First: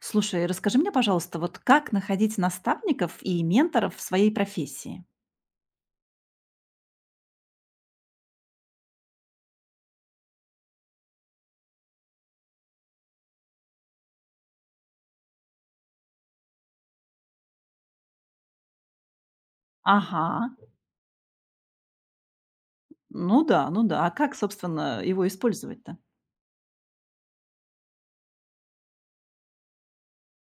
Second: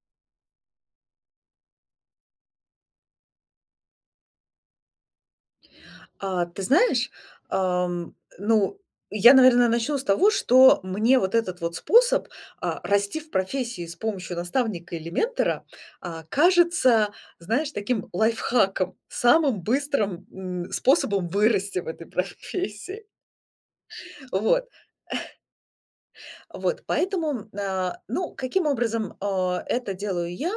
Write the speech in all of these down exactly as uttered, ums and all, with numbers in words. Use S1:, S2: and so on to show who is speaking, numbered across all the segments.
S1: Слушай, расскажи мне, пожалуйста, вот как находить наставников и менторов в своей профессии?
S2: А, ты знаешь, ам, ну, я, наверное, начну с того, что мне вот этот вот способ, а, расти в профессии с помощью наставника или ментора, а, кажется, знаешь, таким лайфхаком, самым
S1: Ага.
S2: быстрым, м, способом вырасти в этой профессии.
S1: Ну да, ну да. А как,
S2: Вот.
S1: собственно, его использовать-то?
S2: Вот, поэтому, а, ну, каким образом, а, это делаю я?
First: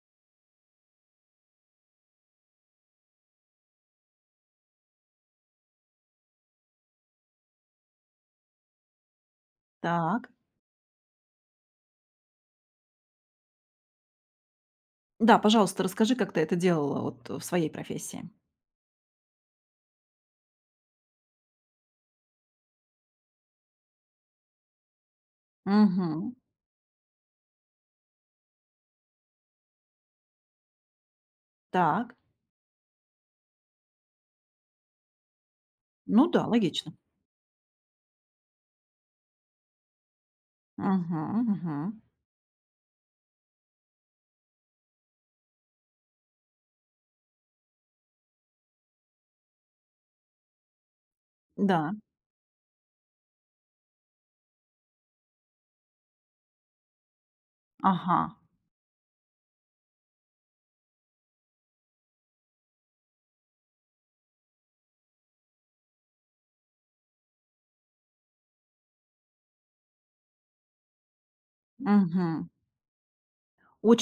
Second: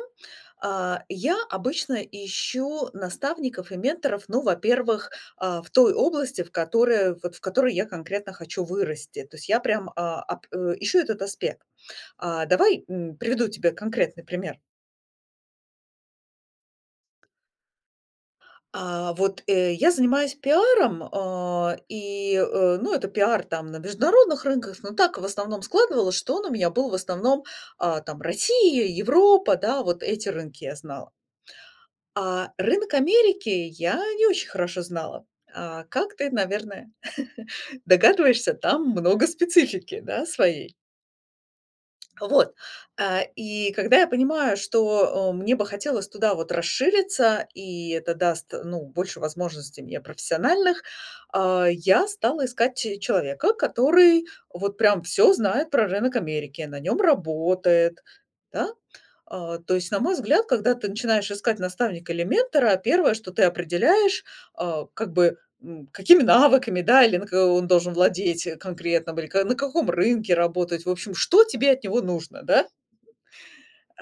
S2: А, я обычно ищу наставников и менторов, ну, во-первых, а, в той области, в которой, вот в которой я конкретно хочу вырасти. То есть я прям, а,
S1: Так.
S2: ап- э, ищу этот аспект. А, давай, м, приведу тебе конкретный пример.
S1: Да, пожалуйста, расскажи, как ты это делала вот в своей профессии.
S2: А, вот, э, я занимаюсь пиаром, а, и, э, ну, это пиар там на международных рынках, но так в основном складывалось,
S1: Угу.
S2: что он у меня был в основном, а, там Россия, Европа, да, вот эти рынки я знала.
S1: Так.
S2: А рынок Америки я не очень хорошо знала. А, как
S1: Ну
S2: ты,
S1: да,
S2: наверное,
S1: логично.
S2: догадываешься, там много специфики, да, своей.
S1: Угу, мгм.
S2: Вот. А, и когда я понимаю, что, э, мне бы хотелось туда вот расшириться, и это даст, ну, больше возможностей мне профессиональных, а,
S1: Да.
S2: я стала искать че человека, который вот прям все знает про рынок Америки, на нем работает,
S1: Ага.
S2: да. А, то есть, на мой взгляд, когда ты начинаешь искать наставника или ментора, первое, что ты определяешь, а, как бы, М, какими навыками, да, или на ка он должен владеть, э, конкретным, или ка на каком рынке работать. В общем, что тебе от него нужно,
S1: Угу.
S2: да?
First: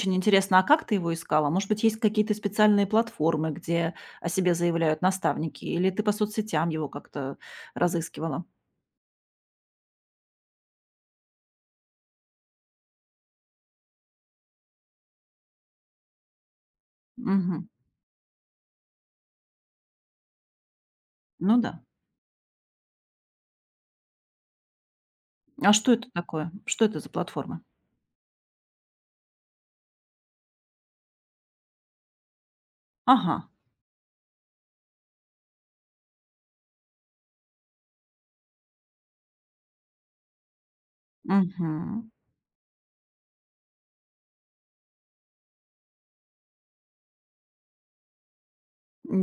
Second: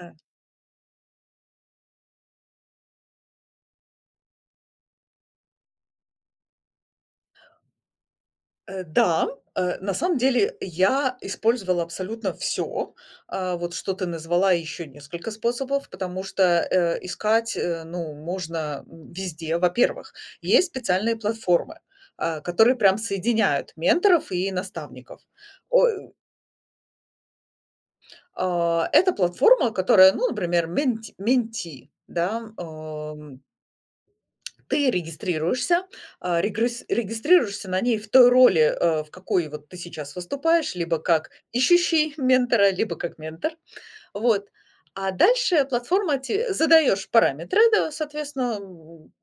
S2: Э,
S1: интересно, а как ты его искала? Может быть, есть какие-то специальные платформы, где о себе заявляют наставники, или ты по соцсетям его как-то разыскивала?
S2: э, да, э, на самом деле я использовала абсолютно все, вот что ты назвала, еще несколько способов, потому что, э, искать,
S1: Угу.
S2: э, ну, можно, м, везде. Во-первых, есть специальные
S1: Ну
S2: платформы,
S1: да.
S2: а, которые прям соединяют менторов и наставников.
S1: А что это такое? Что это за платформа?
S2: А, это платформа, которая, ну, например, менти менти, да, ам,
S1: Ага.
S2: ты регистрируешься, а, регрис регистрируешься на ней в той роли, э, в какой вот ты сейчас выступаешь, либо как
S1: Мгм.
S2: ищущий ментора, либо как ментор. Вот. А дальше платформа те задаешь параметры, да, соответственно,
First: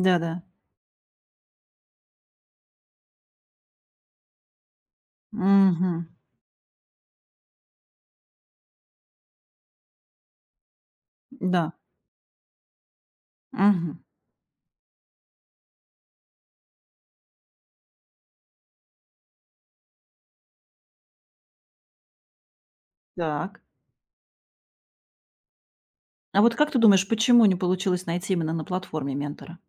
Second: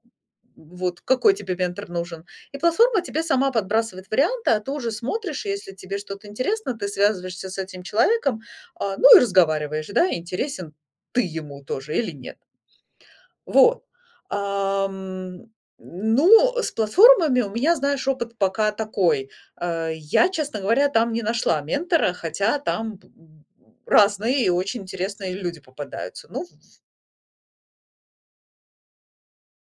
S1: Да-да.
S2: вот какой тебе ментор нужен. И платформа тебе сама подбрасывает варианты, а ты уже смотришь, и если тебе
S1: Мгм.
S2: что-то интересно, ты связываешься с этим человеком, а, ну и разговариваешь, да, интересен ты ему
S1: Да.
S2: тоже или нет. Вот.
S1: Мгм.
S2: Ам, ну, с платформами у меня, знаешь, опыт пока такой. Э, я, честно говоря, там не нашла ментора, хотя там б-
S1: Так.
S2: разные и очень интересные люди попадаются.
S1: А
S2: Ну.
S1: вот как ты думаешь, почему не получилось найти именно на платформе ментора?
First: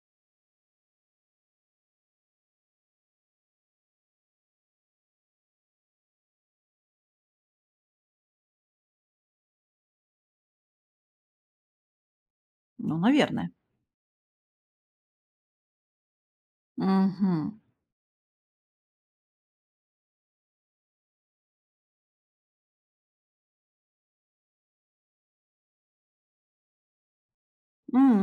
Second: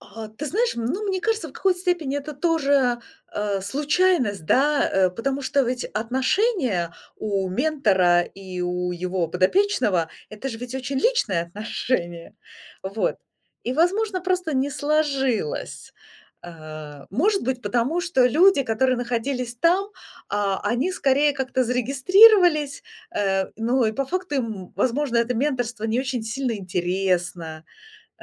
S2: А, ты знаешь, ну, мне кажется, в какой-то степени это тоже, э, случайность, да, э, потому что ведь отношения у ментора и у его подопечного- это же ведь очень личные отношения.
S1: Ну,
S2: Вот.
S1: наверное.
S2: И, возможно, просто не сложилось. Э, может
S1: Мгм.
S2: быть, потому что люди, которые находились там, а, они скорее как-то зарегистрировались, э, ну, и по факту им, возможно, это менторство не очень сильно интересно.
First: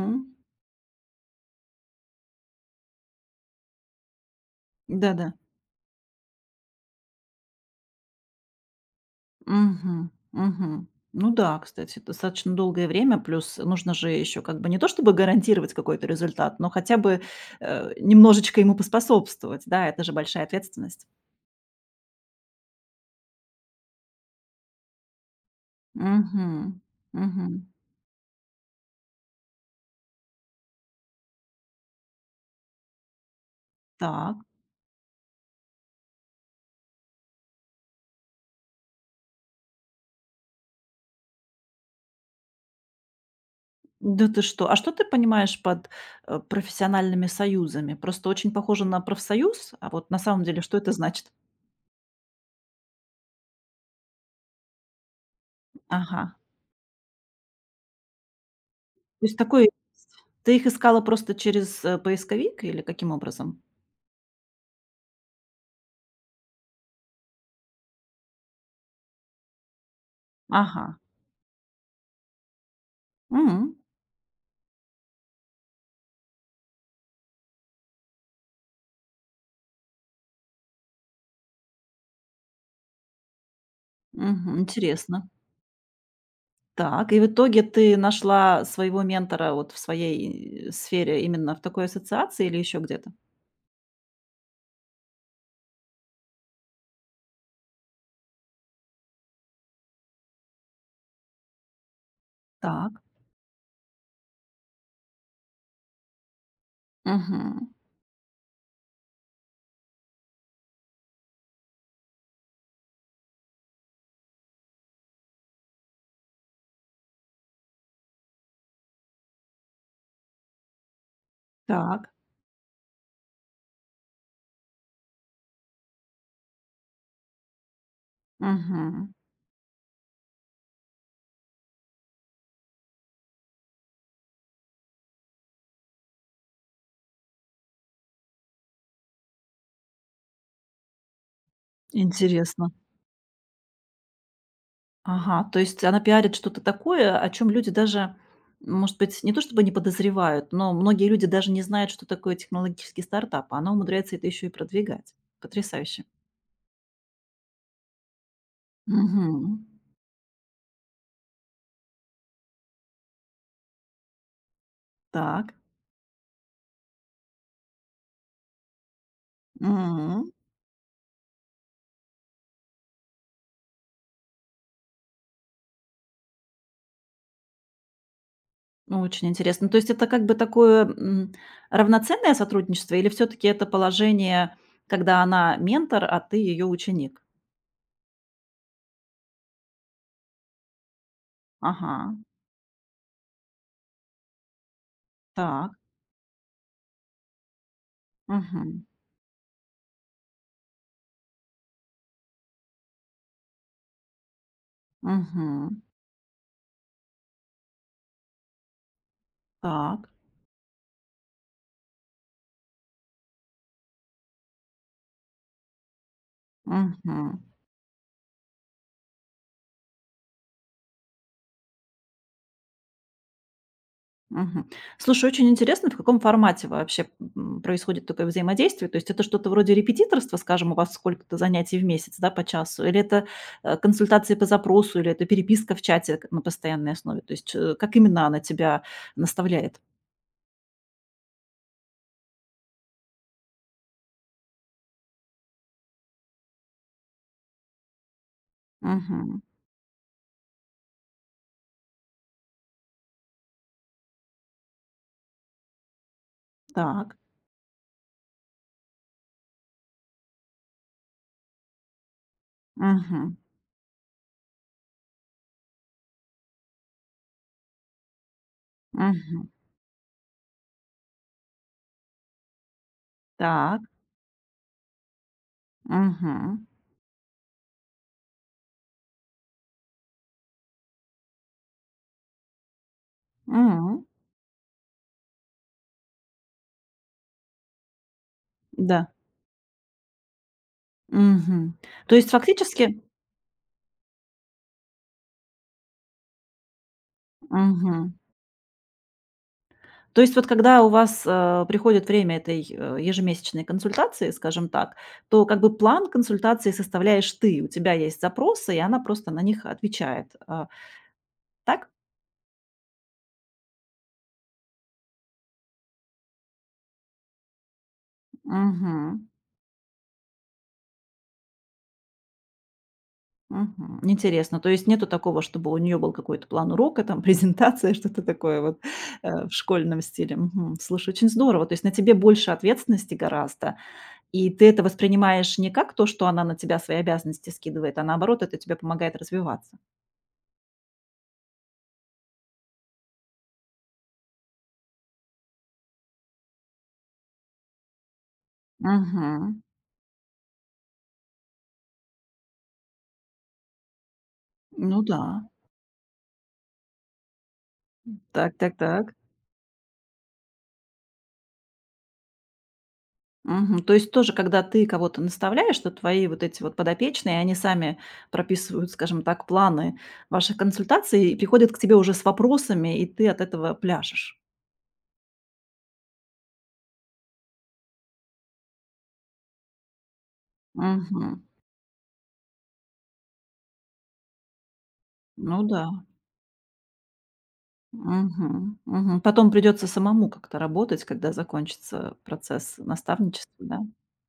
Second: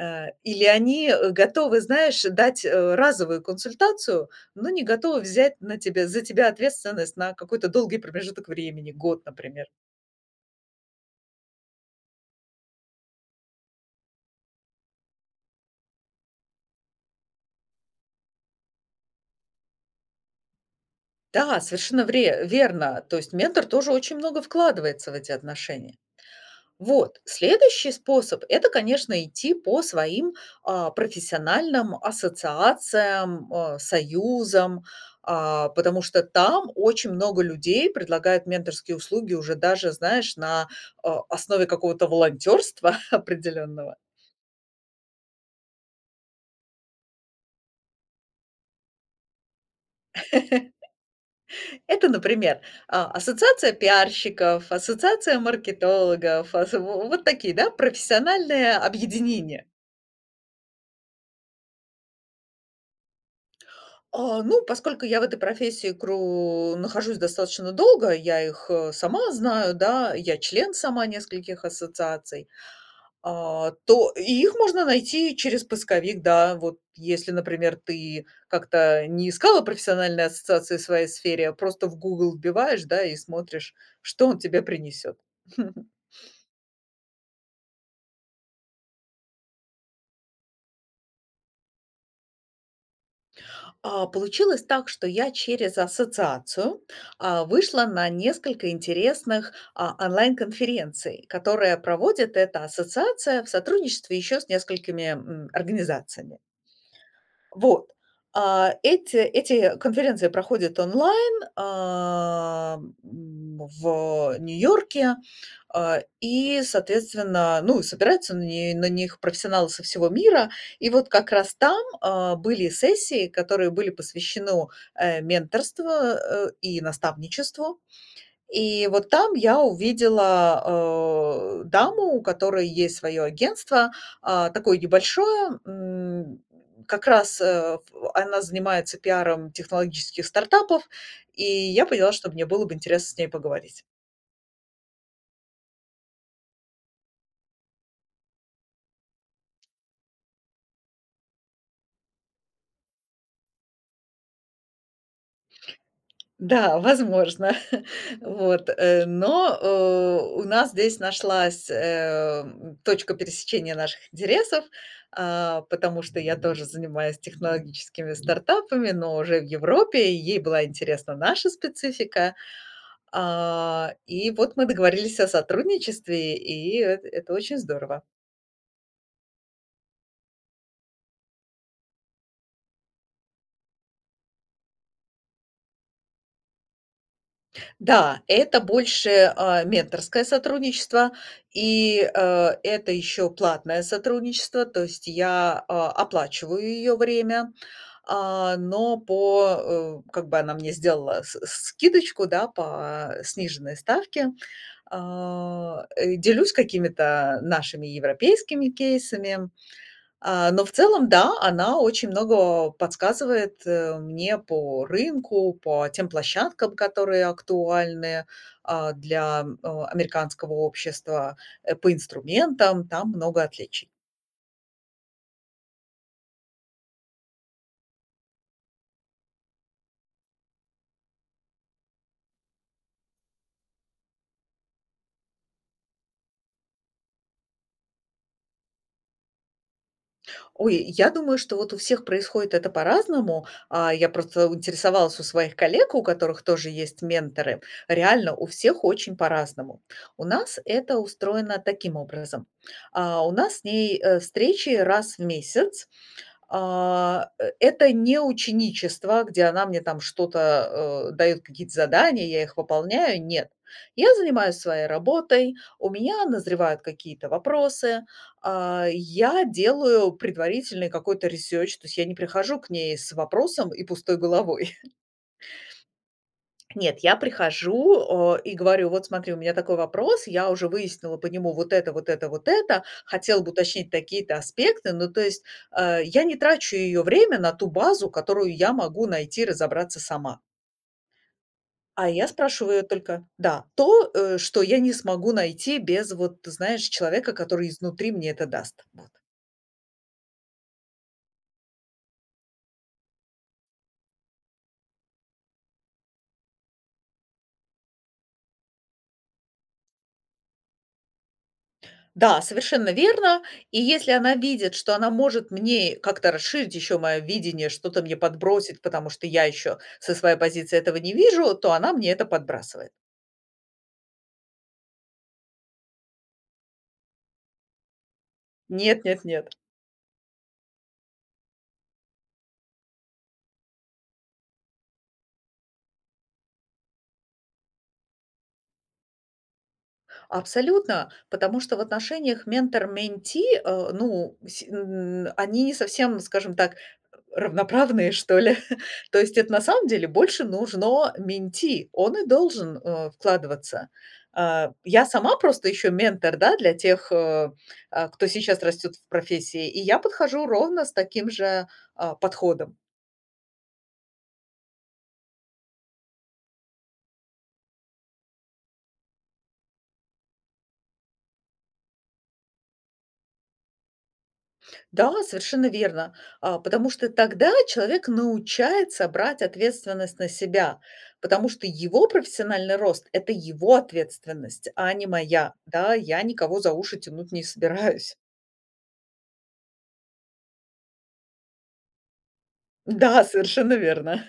S2: Э, или они, э, готовы, знаешь, дать, э, разовую консультацию, но не готовы
S1: Да-да.
S2: взять на тебя за тебя ответственность на какой-то долгий промежуток времени, год, например.
S1: Мгм. Мгм. Ну да, кстати, достаточно долгое время, плюс нужно же еще как бы не то чтобы гарантировать какой-то результат, но хотя бы, э, немножечко ему поспособствовать. Да, это же большая ответственность.
S2: Да, совершенно вре верно. То есть ментор тоже очень много вкладывается в эти отношения.
S1: Мгм.
S2: Вот.
S1: Мгм.
S2: Следующий способ- это, конечно, идти по своим, а, профессиональным ассоциациям, э,
S1: Так.
S2: союзам, а, потому что там очень много людей предлагают менторские услуги уже даже, знаешь, на, а, основе какого-то волонтерства определенного.
S1: Да ты что? А что ты понимаешь под, э, профессиональными союзами? Просто очень похоже на профсоюз, а вот на самом деле что это значит?
S2: Это, например, а, ассоциация пиарщиков, ассоциация
S1: Ага.
S2: маркетологов, ас вот такие, да, профессиональные
S1: То есть такое
S2: объединения.
S1: есть. Ты их искала просто через, э, поисковик или каким образом?
S2: А, ну, поскольку я в этой профессии кру нахожусь достаточно долго, я их, э, сама знаю, да, я член
S1: Ага.
S2: сама нескольких ассоциаций, а,
S1: М.
S2: то и их можно найти через поисковик, да. Вот если, например, ты как-то не искала профессиональные ассоциации в своей сфере, а просто в Google вбиваешь, да, и смотришь, что он
S1: Мгм.
S2: тебе принесет.
S1: Интересно. Так, и в итоге ты нашла своего ментора вот в своей э, сфере именно в такой ассоциации или еще где-то?
S2: А, получилось так, что я через ассоциацию, а, вышла на несколько интересных, а, онлайн-конференций, которые проводит эта
S1: Так.
S2: ассоциация в сотрудничестве еще с несколькими, м, организациями.
S1: Мгм.
S2: Вот. А, эти эти конференции проходят онлайн, а, м, в Нью-Йорке, а, и, соответственно, ну, собираются на не на них профессионалы со всего мира. И вот как раз там,
S1: Так.
S2: а, были сессии, которые были посвящены, э, менторству, э, и наставничеству. И вот
S1: Мгм.
S2: там я увидела, э, даму, у которой есть свое агентство, а, такое небольшое. М, как раз, э, в она занимается пиаром технологических стартапов, и я поняла, что мне было
S1: Интересно.
S2: бы интересно с ней поговорить.
S1: Ага, то есть она пиарит что-то такое, о чем люди даже, может быть, не то чтобы не подозревают, но многие люди даже не знают, что такое технологический стартап, а она умудряется это еще и продвигать. Потрясающе.
S2: Да, возможно. Вот, э,
S1: Мгм.
S2: но, э, у нас здесь нашлась, эм, точка пересечения наших интересов,
S1: Так.
S2: а, потому что я тоже занимаюсь технологическими стартапами, но уже в Европе, и
S1: М.
S2: ей была интересна наша специфика. А, и вот мы договорились о сотрудничестве, и эт это очень здорово.
S1: Очень интересно. То есть это как бы такое, м, равноценное сотрудничество или все таки это положение, когда она ментор, а ты ее ученик?
S2: Да, это больше, а, менторское сотрудничество, и,
S1: Ага,
S2: э, это еще платное сотрудничество, то есть я,
S1: так.
S2: а, оплачиваю ее время, а,
S1: Мгм.
S2: но по, э, как бы она мне сделала с скидочку, да, по сниженной ставке.
S1: Мгм.
S2: А, э, делюсь какими-то нашими европейскими кейсами,
S1: Так.
S2: а, но в целом, да, она очень много подсказывает, э, мне по рынку, по тем площадкам, которые
S1: Мгм.
S2: актуальны, а, для, м, э, американского общества, э, по инструментам. Там много отличий.
S1: Мгм. Слушай, очень интересно, в каком формате вообще, м, происходит такое взаимодействие. То есть это что-то вроде репетиторства, скажем, у вас сколько-то занятий в месяц, да, по часу, или это, э, консультации по запросу, или это переписка в чате к на постоянной основе? То есть, э, как именно она тебя наставляет?
S2: Ой, я думаю, что вот у всех происходит это по-разному. А, я просто интересовалась у своих коллег, у которых тоже есть менторы. Реально, у всех очень
S1: Мгм.
S2: по-разному. У нас это устроено таким образом. А, у нас с ней, э, встречи раз в месяц.
S1: Так.
S2: А, э, это не ученичество, где она мне там что-то, э, даёт какие-то задания, я их выполняю.
S1: Мгм.
S2: Нет. Я занимаюсь своей работой, у меня назревают какие-то вопросы, а, я
S1: Мгм.
S2: делаю предварительный какой-то ресерч, то есть я не прихожу к ней с вопросом
S1: Так.
S2: и пустой головой.
S1: Мгм.
S2: Нет, я прихожу, э, и говорю: "Вот смотри, у меня такой вопрос, я уже выяснила по нему вот это, вот это, вот это, хотела бы уточнить
S1: М.
S2: такие-то аспекты". Ну, то есть, э, я не трачу ее время на ту базу, которую я могу
S1: Да.
S2: найти и разобраться сама.
S1: Мгм.
S2: А
S1: То
S2: я
S1: есть
S2: спрашиваю
S1: фактически.
S2: только, да, то, э, что я не смогу найти без, вот, ты знаешь, человека, который изнутри
S1: Мгм.
S2: мне это даст. Вот.
S1: То есть вот когда у вас, э, приходит время этой, э, ежемесячной консультации, скажем так, то как бы план консультации составляешь ты. У тебя есть запросы, и она просто на них отвечает. А, так?
S2: Да, совершенно верно. И если она видит, что она может мне как-то расширить еще мое видение, что-то мне подбросить, потому что
S1: Мгм.
S2: я еще со своей позиции этого не вижу, то она мне это подбрасывает.
S1: Мгм. Интересно. То есть нету такого, чтобы у нее был какой-то план урока, там презентация, что-то такое вот,
S2: Нет, нет,
S1: э,
S2: нет.
S1: в школьном стиле. Мгм. Слушай, очень здорово. То есть на тебе больше ответственности гораздо, и ты это воспринимаешь не как то, что она на тебя свои обязанности скидывает, а наоборот, это тебе помогает развиваться.
S2: Абсолютно, потому что в отношениях ментор-менти, э, ну, с- н- они не совсем, скажем так, равноправные, что ли? То есть это на
S1: Мгм.
S2: самом деле больше нужно менти. Он и должен, э, вкладываться. А,
S1: Ну
S2: я
S1: да.
S2: сама просто еще ментор, да, для тех, э, а, кто
S1: Так,
S2: сейчас
S1: так,
S2: растет в
S1: так.
S2: профессии, и я подхожу ровно с таким же, а, подходом.
S1: Мгм. То есть тоже, когда ты кого-то наставляешь, то твои вот эти вот подопечные, они сами прописывают, скажем так, планы ваших консультаций и приходят к тебе уже с вопросами, и ты от этого пляшешь.
S2: Да, совершенно верно. А, потому что тогда человек научается брать ответственность на себя,
S1: Мгм.
S2: потому что его профессиональный рост- это его ответственность, а не моя.
S1: Ну да.
S2: Да, я никого за уши тянуть не собираюсь.
S1: Мгм. Мгм. Потом придется самому как-то работать, когда закончится процесс
S2: Да,
S1: наставничества,
S2: совершенно
S1: да?
S2: верно.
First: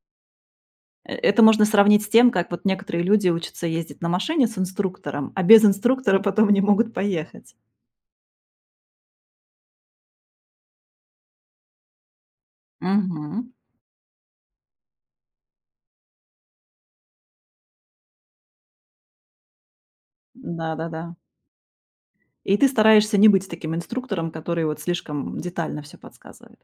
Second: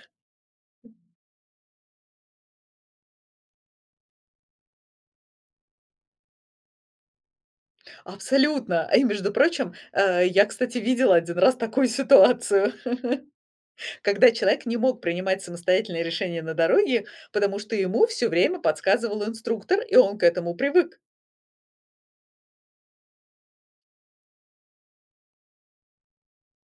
S1: Э, это можно сравнить с тем, как вот некоторые люди учатся ездить на машине с инструктором, а без инструктора потом не могут поехать.
S2: Абсолютно. И, между прочим, э, я, кстати, видела один раз такую ситуацию,
S1: Мгм.
S2: когда человек не мог принимать самостоятельные решения на дороге, потому что ему все время подсказывал инструктор, и он к этому привык.
S1: Да-да-да. И ты стараешься не быть таким инструктором, который вот слишком детально все подсказывает.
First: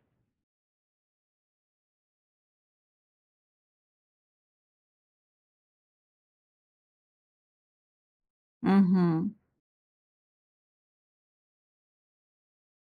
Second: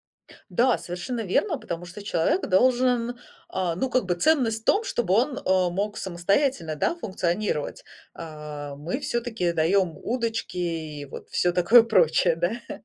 S2: Да, совершенно верно, потому что человек должен, а, ну, как бы ценность в том, чтобы он, э, мог самостоятельно, да, функционировать. А, мы все
S1: Мгм.
S2: таки даем удочки и вот все такое прочее, да.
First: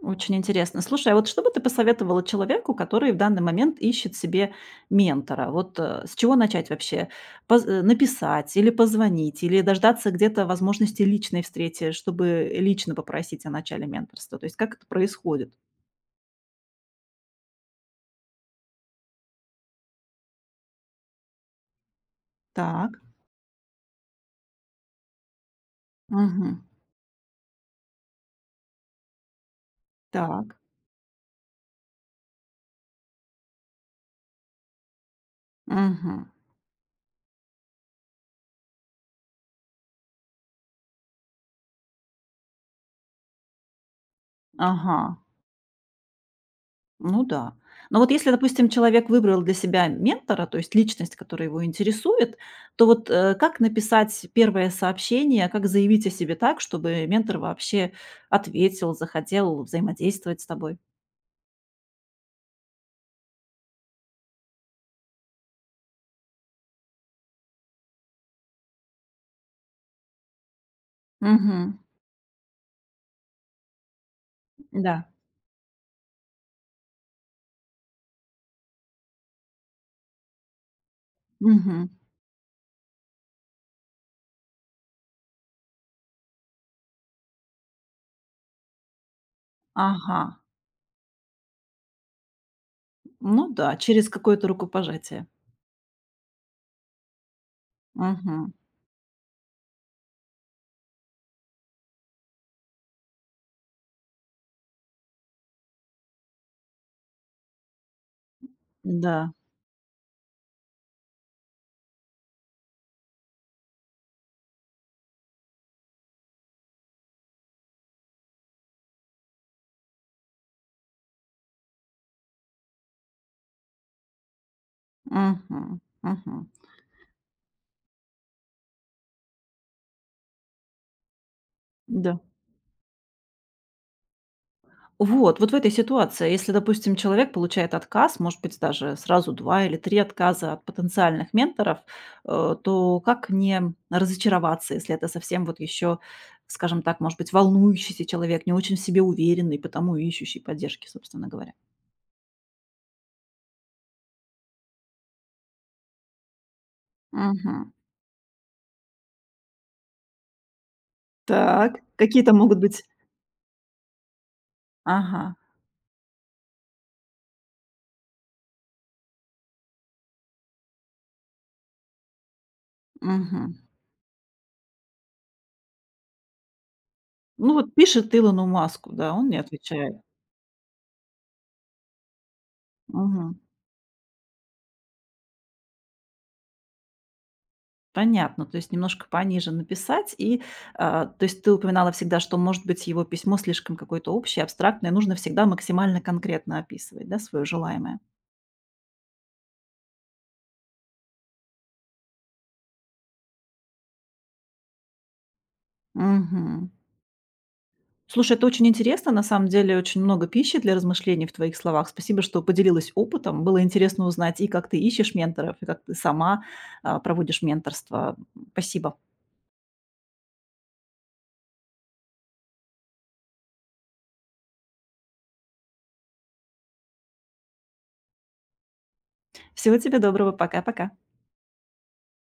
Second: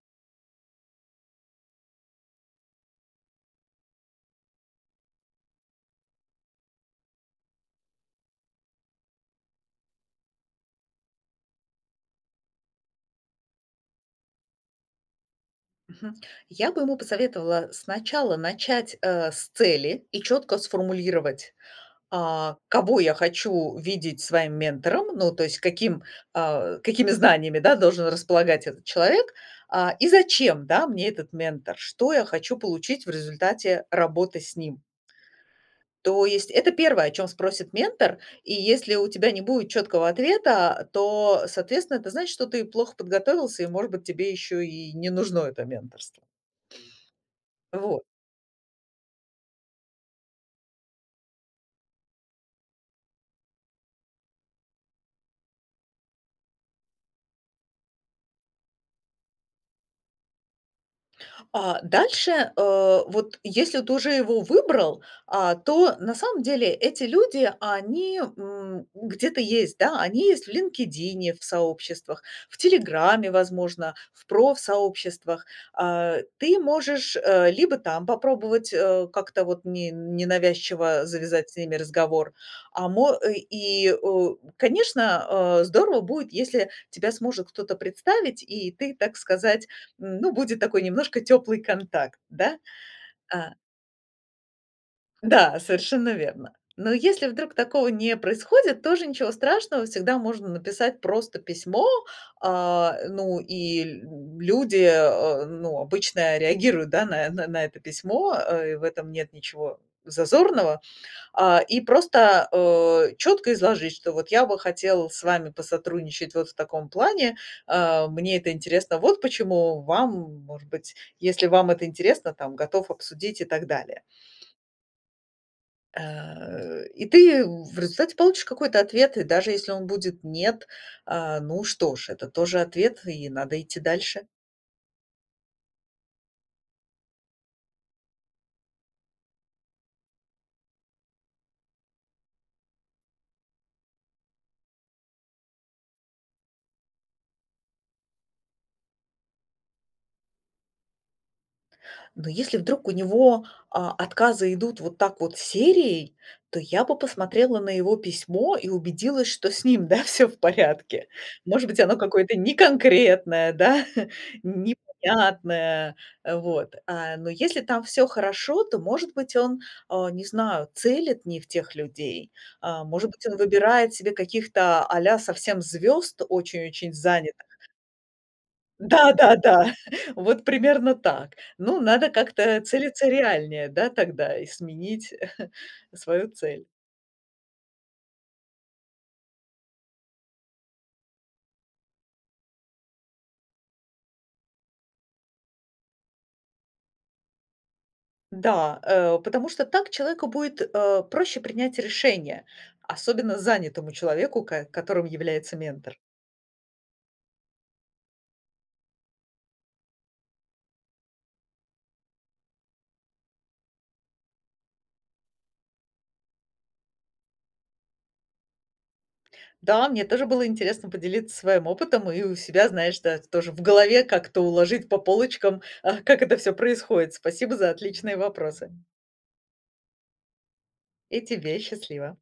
S1: Очень интересно. Слушай, а вот что бы ты посоветовала человеку, который в данный момент ищет себе ментора? Вот, э, с чего начать вообще? Поз э, написать или позвонить, или дождаться где-то возможности личной встречи, чтобы лично попросить о начале менторства? То есть как это происходит?
S2: Мгм. Я бы ему посоветовала сначала начать, э, с цели и четко сформулировать, а,
S1: Так.
S2: кого я хочу видеть своим ментором, ну, то есть каким,
S1: Мгм.
S2: а, какими знаниями, да, должен располагать этот человек, а, и
S1: Так.
S2: зачем, да, мне этот ментор, что я хочу получить в результате работы с ним. То
S1: Мгм.
S2: есть это первое, о чем спросит ментор, и если у тебя не будет четкого ответа, то, соответственно, это значит, что ты плохо подготовился, и, может быть, тебе еще и
S1: Ага.
S2: не нужно это менторство.
S1: Ну да. Но
S2: Вот.
S1: вот если, допустим, человек выбрал для себя ментора, то есть личность, которая его интересует, то вот, э, как написать первое сообщение, как заявить о себе так, чтобы ментор вообще ответил, захотел взаимодействовать с тобой?
S2: А дальше, э, вот если ты уже его выбрал, а, то на самом деле эти люди, они м, где-то есть, да, они есть в LinkedIn, в
S1: Мгм.
S2: сообществах, в Телеграме, возможно, в
S1: Да.
S2: профсообществах. А, ты можешь э, либо там попробовать э, как-то вот не, ненавязчиво завязать с ними
S1: Мгм.
S2: разговор, а мо- э, и, э, конечно, э, здорово будет, если тебя сможет кто-то представить, и ты, так сказать,
S1: Ага.
S2: М, ну, будет такой немножко теплый контакт, да?
S1: Ну
S2: А,
S1: да, через какое-то рукопожатие.
S2: да, совершенно верно. Но если вдруг такого не
S1: Мгм.
S2: происходит, тоже ничего страшного, всегда можно написать просто письмо. А, ну, и ль люди, э, ну, обычно реагируют, да, на на на это письмо, э, и в этом нет
S1: Да.
S2: ничего зазорного. А, и просто, э, четко изложить, что вот я бы хотел с вами посотрудничать вот в таком плане, э, мне это интересно, вот почему вам, может быть, если вам это интересно, там, готов обсудить и так далее.
S1: Мгм. Мгм.
S2: Э, и ты в результате получишь какой-то ответ, и даже если он будет "нет", а, ну что ж,
S1: Да.
S2: это тоже ответ, и надо идти дальше.
S1: Вот, вот в этой ситуации, если, допустим, человек получает отказ, может быть, даже сразу два или три отказа от потенциальных менторов, э, то как не разочароваться, если это совсем вот еще, скажем так, может быть, волнующийся человек, не очень в себе уверенный, потому и ищущий поддержки, собственно говоря?
S2: Но если вдруг у него, а, отказы идут вот так вот серией, то я бы посмотрела на
S1: Мгм.
S2: его письмо и убедилась, что с ним, да, все в порядке. Может
S1: Так,
S2: быть, оно
S1: какие то
S2: какое-то
S1: могут быть.
S2: неконкретное, да,
S1: Ага,
S2: непонятное, э, вот. А, но если там все хорошо, то, может быть, он, а, не знаю, целит не в тех людей. А, может быть, он
S1: мгм.
S2: выбирает себе каких-то а совсем звезд, очень-очень
S1: Ну,
S2: занятых.
S1: вот пишет Илону Маску, да, он не
S2: Да-да-да,
S1: отвечает.
S2: вот примерно так. Ну, надо как-то целиться
S1: Мгм.
S2: реальнее, да, тогда и сменить свою цель.
S1: Понятно, то есть немножко пониже написать. И, а, то есть ты упоминала всегда, что, может быть, его письмо слишком какое-то общее, абстрактное, нужно всегда максимально конкретно описывать, да, свое желаемое.
S2: Да, э, потому что так человеку будет, э, проще принять решение, особенно занятому человеку, ко которым является ментор.
S1: Мгм. Слушай, это очень интересно, на самом деле очень много пищи для размышлений в твоих словах. Спасибо, что поделилась опытом. Было интересно узнать и как ты ищешь менторов, и как ты сама а, проводишь менторство. Спасибо.
S2: Да, мне тоже было интересно поделиться своим опытом и у себя, знаешь, да, тоже в голове как-то уложить по полочкам, а, как это все происходит. Спасибо за отличные вопросы.
S1: Всего тебе доброго. Пока-пока.
S2: И тебе счастливо.